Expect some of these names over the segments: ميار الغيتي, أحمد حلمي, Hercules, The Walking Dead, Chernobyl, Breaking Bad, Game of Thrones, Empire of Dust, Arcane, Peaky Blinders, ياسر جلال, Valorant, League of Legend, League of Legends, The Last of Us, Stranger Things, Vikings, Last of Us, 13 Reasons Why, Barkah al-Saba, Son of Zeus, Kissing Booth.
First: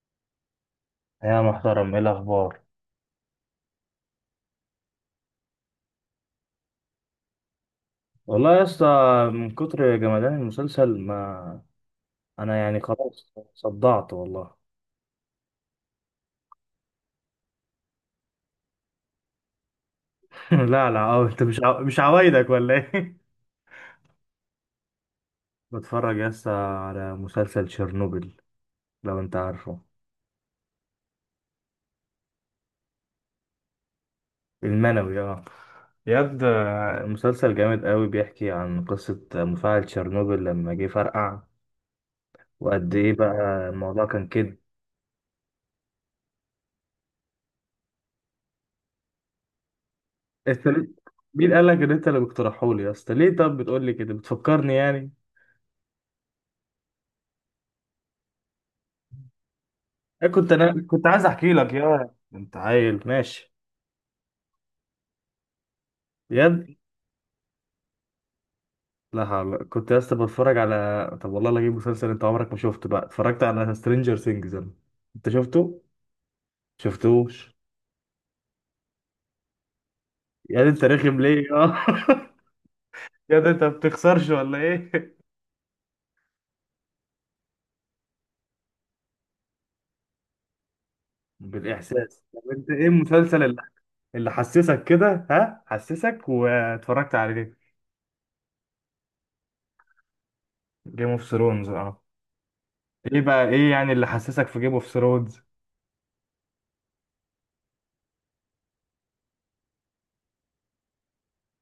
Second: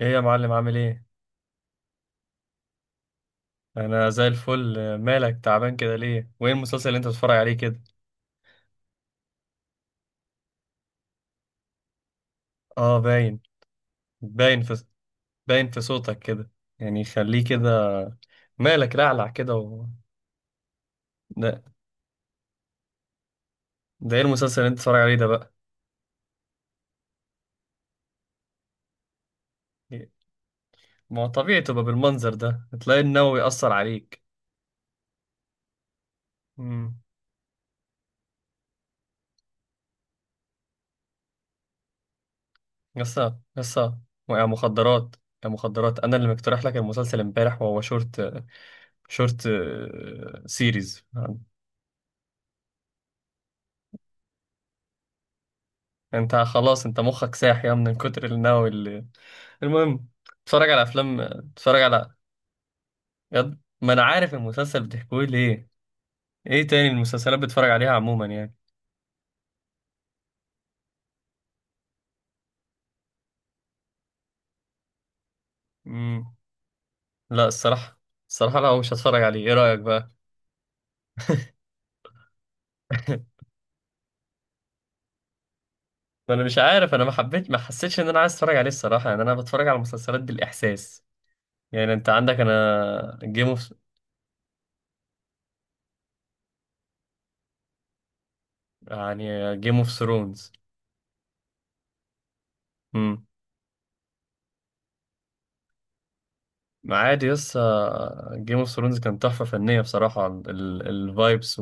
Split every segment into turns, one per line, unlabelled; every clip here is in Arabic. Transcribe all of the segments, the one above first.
ايه يا معلم؟ عامل ايه؟
يا محترم، ايه الاخبار؟
انا زي الفل. مالك تعبان كده ليه؟ وايه المسلسل اللي انت بتتفرج عليه كده؟
والله يا اسطى، من كتر جمدان المسلسل، ما انا يعني
اه،
خلاص صدعت والله.
باين في باين في صوتك كده، يعني خليه كده. مالك رعلع كده و...
لا لا، أو انت
ده
مش عوايدك ولا ايه؟
ده ايه المسلسل اللي انت بتتفرج عليه ده بقى؟
بتفرج يا اسطى على مسلسل تشيرنوبل، لو انت عارفه.
ما هو طبيعي تبقى بالمنظر ده تلاقي النووي يأثر عليك.
المنوي اه، ياد
امم.
مسلسل جامد قوي، بيحكي عن قصة مفاعل تشيرنوبل لما جه فرقع. وقد ايه
يسا
بقى
يسا،
الموضوع كان
ويا
كده.
مخدرات، يا مخدرات، انا اللي مقترح لك المسلسل امبارح، وهو شورت
انت ليه-
سيريز.
مين قال لك ان انت اللي بتقترحه لي يا اسطى؟ ليه طب بتقول لي كده، بتفكرني يعني؟
انت خلاص، انت مخك ساح يا من كتر النووي اللي... المهم.
إيه، كنت
اتفرج على
انا كنت
افلام،
عايز احكي لك
اتفرج
يا
على
انت عيل ماشي؟
بجد ما انا عارف المسلسل بتحكوه ليه. ايه
بجد؟
تاني المسلسلات بتتفرج عليها عموما يعني؟
لا حول، كنت يا اسطى بتفرج على طب والله لا اجيب مسلسل انت عمرك ما شفته بقى. اتفرجت على سترينجر ثينجز انا، انت شفته؟
امم. لا
شفتوش؟
الصراحه لا، مش هتفرج عليه، ايه رايك بقى؟
يا ده انت رخم ليه اه؟ يا ده انت ما بتخسرش ولا ايه؟
ما انا مش عارف، انا ما حبيت، ما حسيتش ان انا عايز اتفرج عليه الصراحه يعني. انا بتفرج على مسلسلات بالاحساس. يعني انت
بالاحساس؟
عندك،
طب انت ايه
انا
المسلسل
جيم
اللي
اوف...
اللي حسسك كده؟ ها، حسسك واتفرجت عليه.
يعني جيم اوف ثرونز.
جيم اوف ثرونز اه. ايه
امم.
بقى، ايه يعني اللي حسسك في جيم اوف ثرونز؟
عادي، يس. جيم اوف ثرونز كان تحفه فنيه بصراحه، الفايبس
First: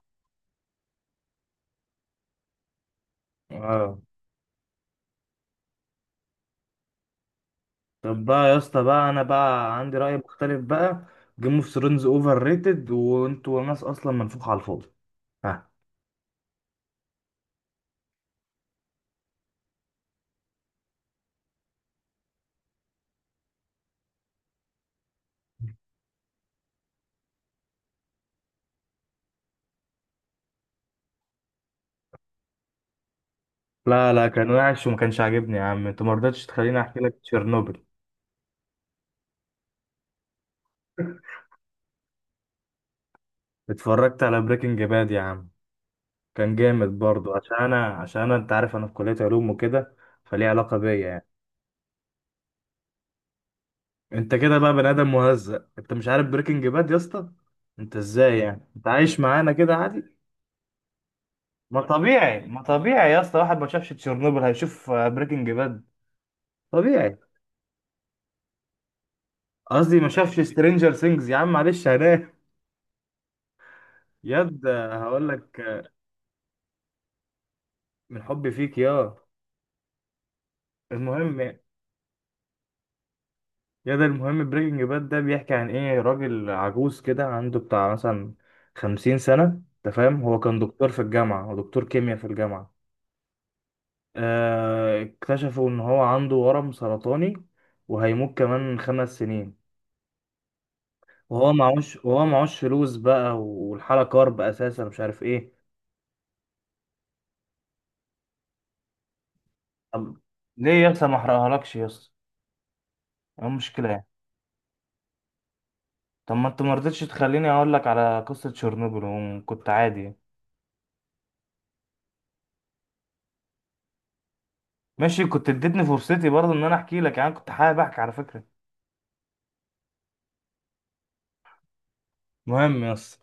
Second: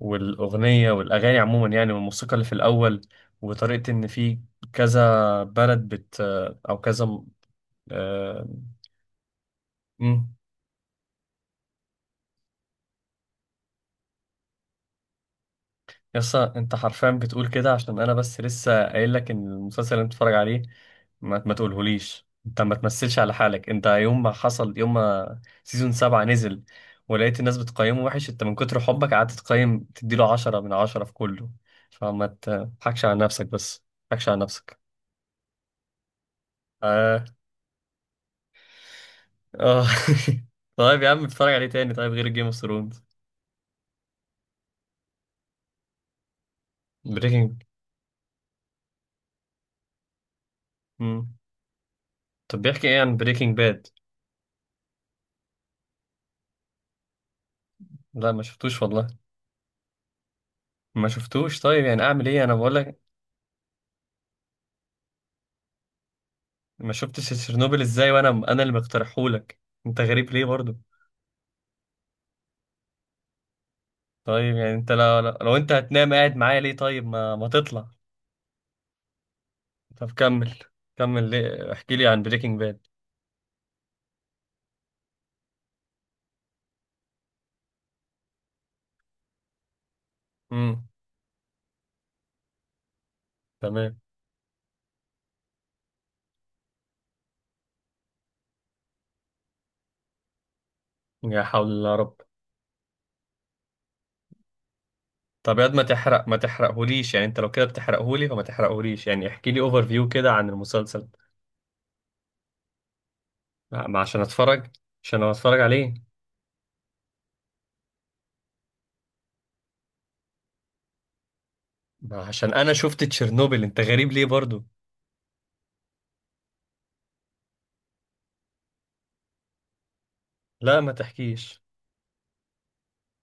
والأغنية والأغاني عموما يعني، والموسيقى اللي في الأول، وطريقة
اه.
إن في كذا بلد بت أو كذا م-
طب بقى
آه،
يا اسطى، بقى انا بقى عندي رأي
مم.
مختلف بقى. جيم اوف ثرونز اوفر ريتد، وانتوا ناس اصلا منفوخة على الفاضي. ها.
يسا، أنت حرفيا بتقول كده عشان أنا بس لسه قايل لك إن المسلسل اللي أنت بتتفرج عليه، ما تقولهوليش. أنت ما تمثلش على حالك. أنت يوم ما حصل، يوم ما سيزون 7 نزل ولقيت الناس بتقيمه وحش، أنت من كتر حبك قعدت تقيم، تديله 10/10 في كله. فما تضحكش على نفسك، بس
لا
ما
لا،
تضحكش على
كان
نفسك.
وحش وما كانش عاجبني يا عم، انت ما رضيتش تخليني احكي لك
آه،
تشيرنوبل.
اه. طيب يا عم، اتفرج عليه تاني. طيب غير جيم اوف ثرونز.
اتفرجت على بريكنج باد يا عم، كان جامد برضو. عشان
بريكنج.
انا عشان انا انت عارف انا في كلية علوم وكده، فليه علاقة بيا يعني.
طب بيحكي ايه عن بريكنج باد؟
انت كده بقى بني ادم مهزأ، انت مش عارف بريكنج باد يا اسطى؟ انت
لا
ازاي
ما
يعني،
شفتوش
انت
والله،
عايش معانا كده عادي؟
ما شفتوش.
ما
طيب يعني اعمل
طبيعي،
ايه، انا
ما
بقول لك.
طبيعي يا اسطى، واحد ما شافش تشيرنوبل هيشوف بريكنج باد.
ما
طبيعي.
شفتش تشيرنوبل ازاي، وانا اللي مقترحهولك؟
قصدي
انت
ما
غريب
شافش
ليه برضو؟
سترينجر سينجز. يا عم معلش هنام.
طيب
ياد
يعني انت، لو
هقول
لو, لو
لك
انت هتنام قاعد معايا ليه؟ طيب، ما تطلع.
من حبي فيك يا.
طب كمل. كمل،
المهم،
ليه؟ احكي لي عن بريكنج باد.
ياد المهم بريكنج باد ده بيحكي عن ايه. راجل عجوز كده عنده بتاع مثلا 50 سنة، انت فاهم؟ هو كان دكتور
امم.
في الجامعة، ودكتور كيمياء في الجامعة.
تمام.
اكتشفوا ان هو عنده ورم سرطاني، وهيموت كمان 5 سنين.
يا
وهو
حول الله يا
معهوش
رب.
وهو معهوش فلوس بقى، والحالة كارب اساسا مش عارف ايه.
طب يا واد، ما تحرقهوليش يعني. انت لو كده بتحرقهولي، فما تحرقهوليش يعني. احكي لي اوفر فيو
طب
كده عن
ليه يا اسطى
المسلسل.
ما احرقهالكش يا اسطى؟ إيه
لا،
المشكلة
ما
يعني؟
عشان اتفرج عشان أنا اتفرج عليه.
طب ما انت ما رضيتش تخليني اقول لك على قصة تشيرنوبل، وكنت عادي.
ما عشان انا شفت تشيرنوبل، انت غريب ليه برضو؟
ماشي، كنت اديتني فرصتي برضه ان انا احكي لك يعني. كنت حابب احكي على فكرة،
لا ما تحكيش.
مهم يا اسطى.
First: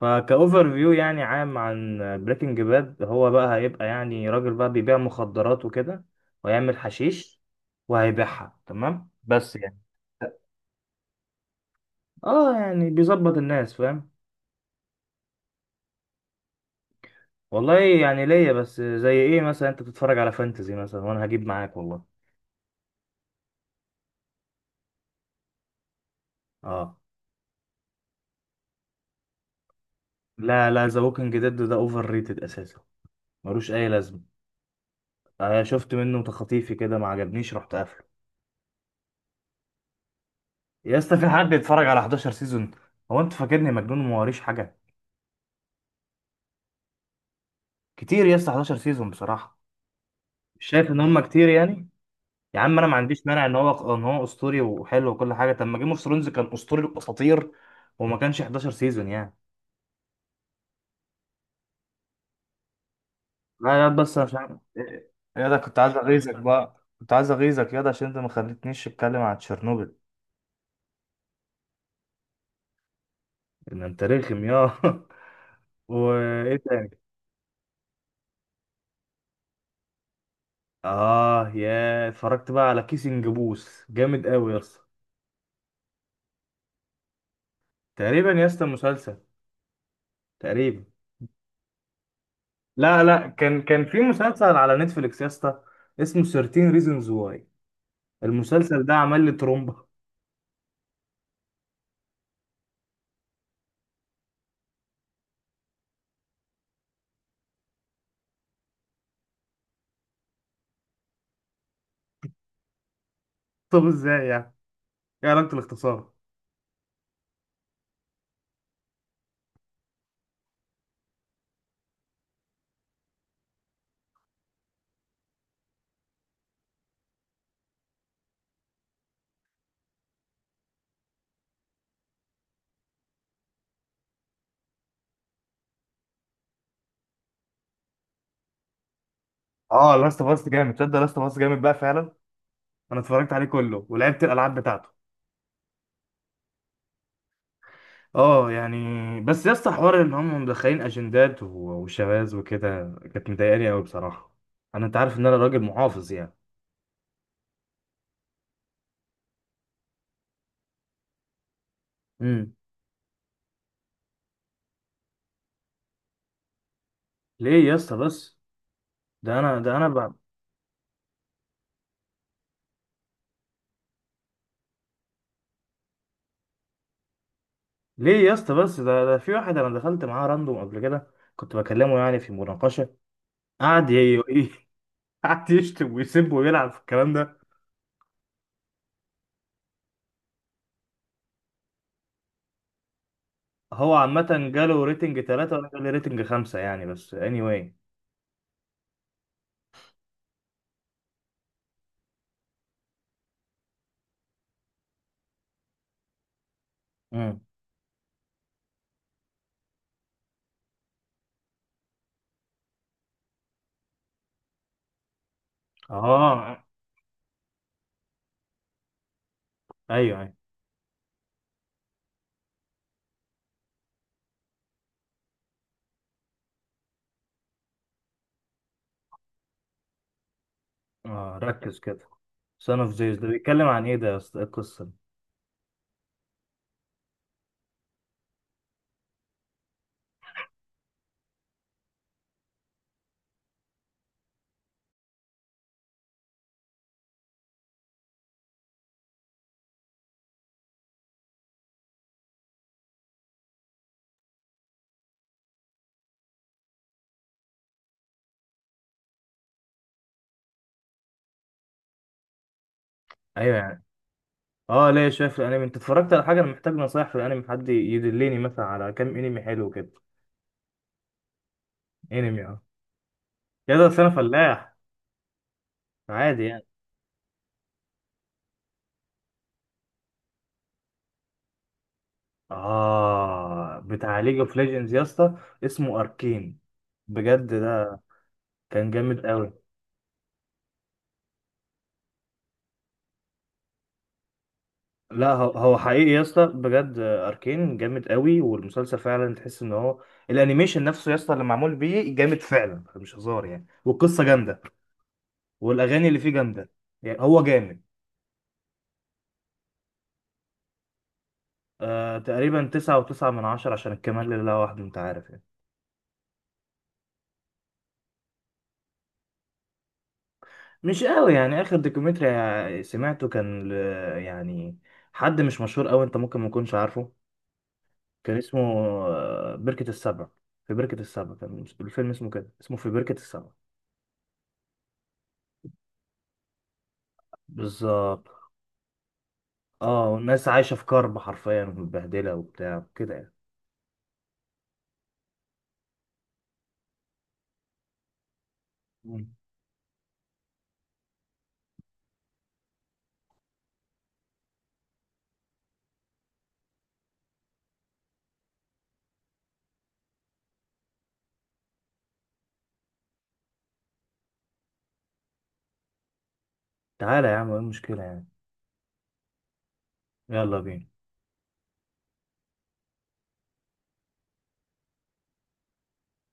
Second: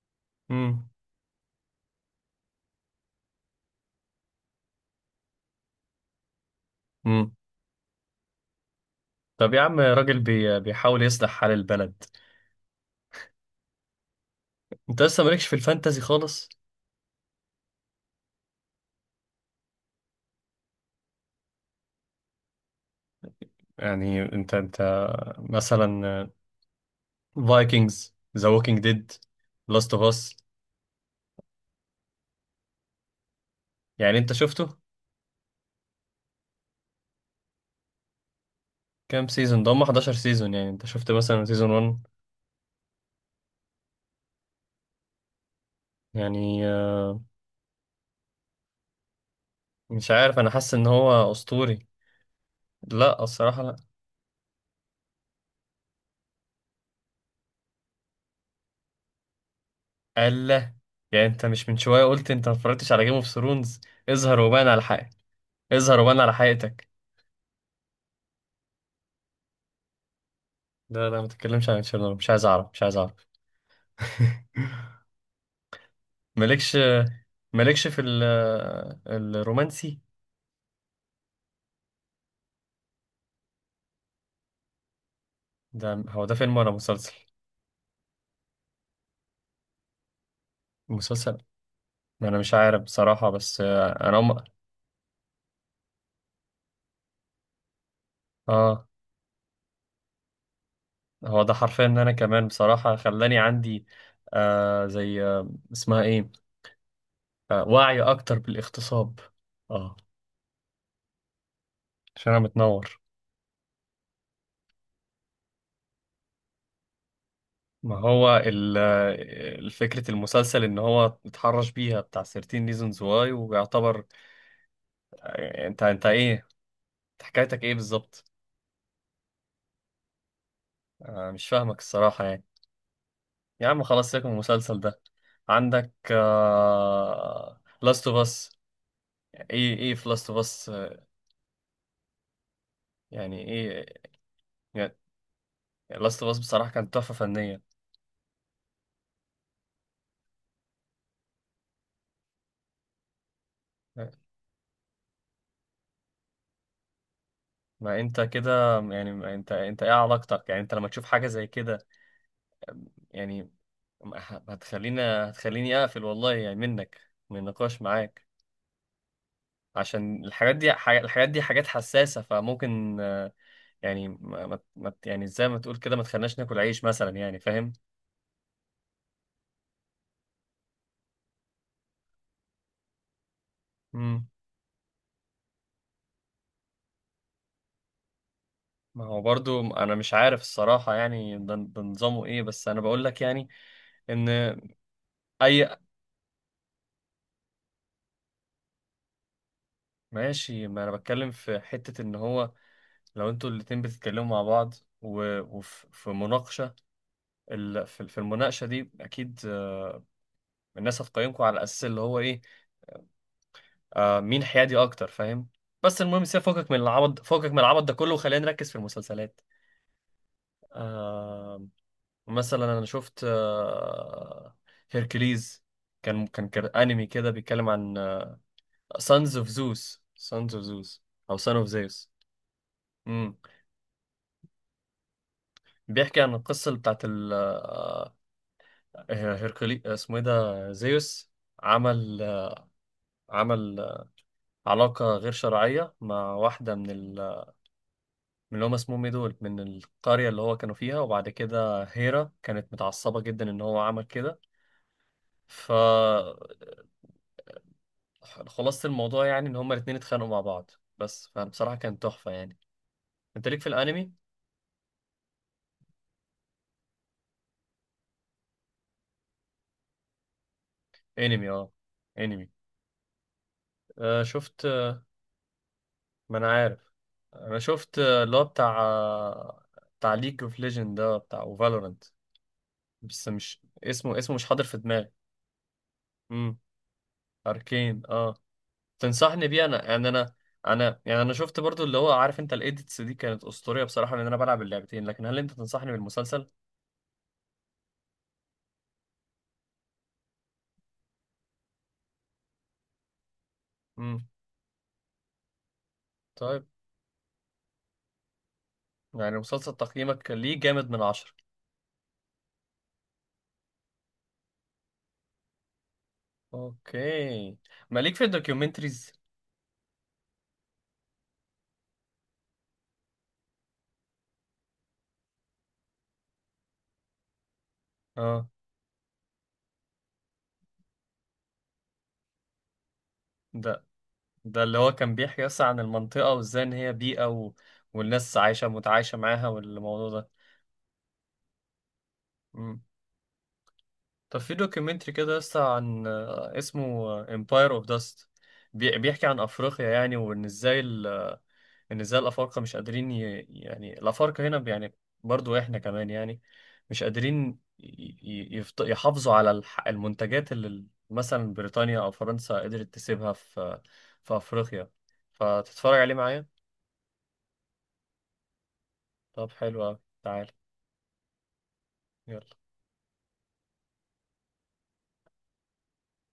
فكأوفر
امم.
فيو يعني عام عن بريكنج باد، هو بقى هيبقى يعني راجل بقى بيبيع مخدرات وكده، ويعمل
امم.
حشيش وهيبيعها تمام،
طب
بس
يا
يعني.
عم، بيحاول يصلح حال البلد.
اه يعني بيظبط الناس فاهم.
انت لسه مالكش في الفانتازي خالص.
والله يعني ليا، بس زي ايه مثلا؟ انت بتتفرج على فانتزي مثلا وانا هجيب معاك والله.
يعني انت مثلا،
اه.
فايكنجز، ذا ووكينج ديد، لاست اوف اس.
لا لا، ذا ووكينج ديد ده اوفر ريتد اساسا، ملوش اي
يعني انت
لازمه.
شفته؟
آه شفت منه تخطيفي كده، ما عجبنيش رحت قافله.
كام سيزون ده، هم 11 سيزون. يعني انت
يا
شفت
اسطى، في
مثلا
حد
سيزون
بيتفرج على
1؟
11 سيزون؟ هو انت فاكرني مجنون وما وريش حاجه؟
يعني
كتير يا اسطى، 11 سيزون بصراحه.
مش عارف، انا
مش
حاسس ان
شايف ان هم
هو
كتير
اسطوري.
يعني؟ يا عم انا ما
لا
عنديش مانع ان
الصراحة،
هو ان هو اسطوري وحلو وكل حاجه، طب ما جيم اوف ثرونز كان اسطوري الاساطير وما كانش 11 سيزون يعني.
لا. يعني انت مش من شوية قلت انت ما اتفرجتش على جيم اوف ثرونز؟
لا، يا بس انا مش
اظهر
عارف.
وبان على
إيه-
حقك.
يا ده، كنت عايز
اظهر وبان على
اغيظك بقى،
حقيقتك.
كنت عايز اغيظك يا ده عشان انت ما خليتنيش اتكلم عن تشيرنوبل.
لا لا، ما تتكلمش عن تشيرنوبل، مش عايز اعرف، مش عايز اعرف.
ان انت رخم يا. وايه
مالكش
تاني؟
مالكش الرومانسي.
اه، يا اتفرجت بقى على كيسنج بوث جامد قوي يا اسطى.
هو ده فيلم ولا مسلسل؟
تقريبا يا اسطى مسلسل، تقريبا.
مسلسل. ما انا مش عارف
لا لا،
بصراحة، بس
كان في
انا
مسلسل على نتفليكس يا اسطى، اسمه 13 ريزونز واي. المسلسل
اه.
ده عمل لي ترومبا.
هو ده حرفيا ان انا كمان بصراحة خلاني عندي، زي اسمها ايه، وعي اكتر بالاغتصاب. اه، عشان انا متنور.
طب ازاي يعني؟ ايه علاقة الاختصار؟
ما هو الفكرة المسلسل ان هو اتحرش بيها بتاع 13 reasons why ويعتبر. انت ايه؟ انت حكايتك ايه بالظبط؟ انا مش فاهمك الصراحة يعني. يا عم خلاص، سيبك من المسلسل ده. عندك Last of Us. ايه
اه
في Last
لاست اوف
of
اس
Us؟
جامد، تصدق لاست اوف اس جامد بقى فعلا. انا اتفرجت عليه
يعني ايه،
كله ولعبت الالعاب بتاعته.
يعني Last of Us بصراحة كانت تحفة فنية.
اه يعني. بس يا اسطى، حوار ان هم مدخلين اجندات وشواذ وكده كانت مضايقاني قوي بصراحة. انا انت عارف ان انا راجل محافظ يعني.
ما انت كده يعني، ما انت ايه علاقتك يعني انت لما تشوف حاجة زي كده؟
مم.
يعني هتخليني اقفل والله، يعني منك، من
ليه يا
النقاش
اسطى
معاك.
بس، ده انا ده انا ب...
عشان الحاجات دي، الحاجات دي حاجات حساسة، فممكن يعني يعني زي ما تقول كده ما تخليناش ناكل عيش مثلا، يعني فاهم؟
ليه يا اسطى بس ده في واحد انا دخلت معاه راندوم قبل كده، كنت بكلمه يعني في مناقشه. قعد ي...
مم.
ي- قعد يشتم ويسب ويلعب في الكلام ده.
ما هو برضو انا مش عارف الصراحة يعني، ده نظامه ايه؟ بس انا بقول لك يعني،
هو
ان...
عامه جاله ريتنج
اي،
3، وانا جالي ريتنج 5 يعني، بس anyway.
ماشي. ما انا بتكلم في حتة، ان هو لو انتوا الاتنين بتتكلموا مع بعض، وفي مناقشة،
امم
في المناقشة دي اكيد الناس هتقيمكم على اساس اللي هو ايه، مين حيادي اكتر، فاهم؟ بس المهم، سيبك
اه،
فوقك من العبط، فوقك من العبط ده كله، وخلينا نركز في المسلسلات.
ايوه ايوه.
آه مثلا، انا شفت هيركليز. كان انمي كده، بيتكلم عن سانز اوف زوس، او
اه،
سان اوف
ركز كده.
زيوس.
سان اوف زيوس ده
امم.
بيتكلم عن ايه ده يا اسطى؟ إيه القصه دي؟
بيحكي عن القصه اللي بتاعت ال آه، هيركلي، اسمه ايه ده، زيوس، عمل آه، عمل علاقه غير شرعيه مع واحده من اللي هم اسمهم ايه دول، من القرية اللي هو كانوا فيها. وبعد كده هيرا كانت متعصبة جدا ان هو عمل كده، فخلاصة الموضوع يعني ان هما الاتنين اتخانقوا مع بعض. بس فبصراحة كانت تحفة يعني. انت
ايوه
ليك في
يعني.
الانمي؟
اه ليه، شايف الانمي؟ انت اتفرجت على حاجه؟ انا محتاج نصايح في الانمي، حد يدلني مثلا على كام انمي حلو كده.
انمي، اه،
انمي
انمي.
اه. يا ده بس انا
آه، شفت.
فلاح،
ما
عادي
انا
يعني.
عارف. انا شفت اللي هو بتاع، بتاع ليج اوف ليجند ده بتاع، وفالورنت. بس مش
اه
اسمه
بتاع
اسمه
ليج
مش
اوف
حاضر في
ليجندز يا
دماغي.
اسطى، اسمه اركين.
امم.
بجد ده
اركين، اه.
كان جامد
تنصحني
قوي.
بيه انا، يعني انا يعني انا شفت برضو، اللي هو، عارف انت الايديتس دي كانت اسطوريه بصراحه لان انا بلعب اللعبتين. لكن
لا
هل
هو
انت
هو
تنصحني
حقيقي يا اسطى
بالمسلسل؟
بجد، اركين جامد قوي، والمسلسل فعلا تحس ان هو الانيميشن نفسه يا اسطى اللي معمول بيه جامد فعلا مش هزار يعني، والقصه
امم.
جامده، والاغاني اللي فيه
طيب،
جامده، يعني هو جامد.
يعني مسلسل تقييمك ليه جامد من 10؟
تقريبا 9.9 من 10، عشان الكمال لله وحده انت عارف يعني.
اوكي. ماليك في الدوكيومنتريز.
مش قوي يعني. اخر دوكيومنتري سمعته كان يعني حد مش مشهور قوي، انت ممكن ما تكونش عارفه. كان
اه.
اسمه بركة السبع. في بركة السبع، كان الفيلم اسمه كده، اسمه في بركة السبع.
ده ده اللي هو كان بيحكي اصلا عن المنطقه، وازاي ان هي بيئه و...
بالظبط.
والناس متعايشه معاها،
اه،
والموضوع ده.
والناس عايشة في كرب حرفيا، ومتبهدلة
امم.
وبتاع كده يعني.
طب في دوكيومنتري كده لسه، عن اسمه Empire of Dust.
مم.
بيحكي عن افريقيا، يعني، ان ازاي الافارقه مش قادرين يعني الافارقه هنا يعني، برضو احنا كمان يعني، مش قادرين ي... يحافظوا على المنتجات اللي مثلا بريطانيا او فرنسا قدرت تسيبها في افريقيا. فتتفرج عليه معايا؟
تعالى يا عم، ايه المشكلة يعني؟
طب حلو أوي. تعال.
يلا بينا.
يلا.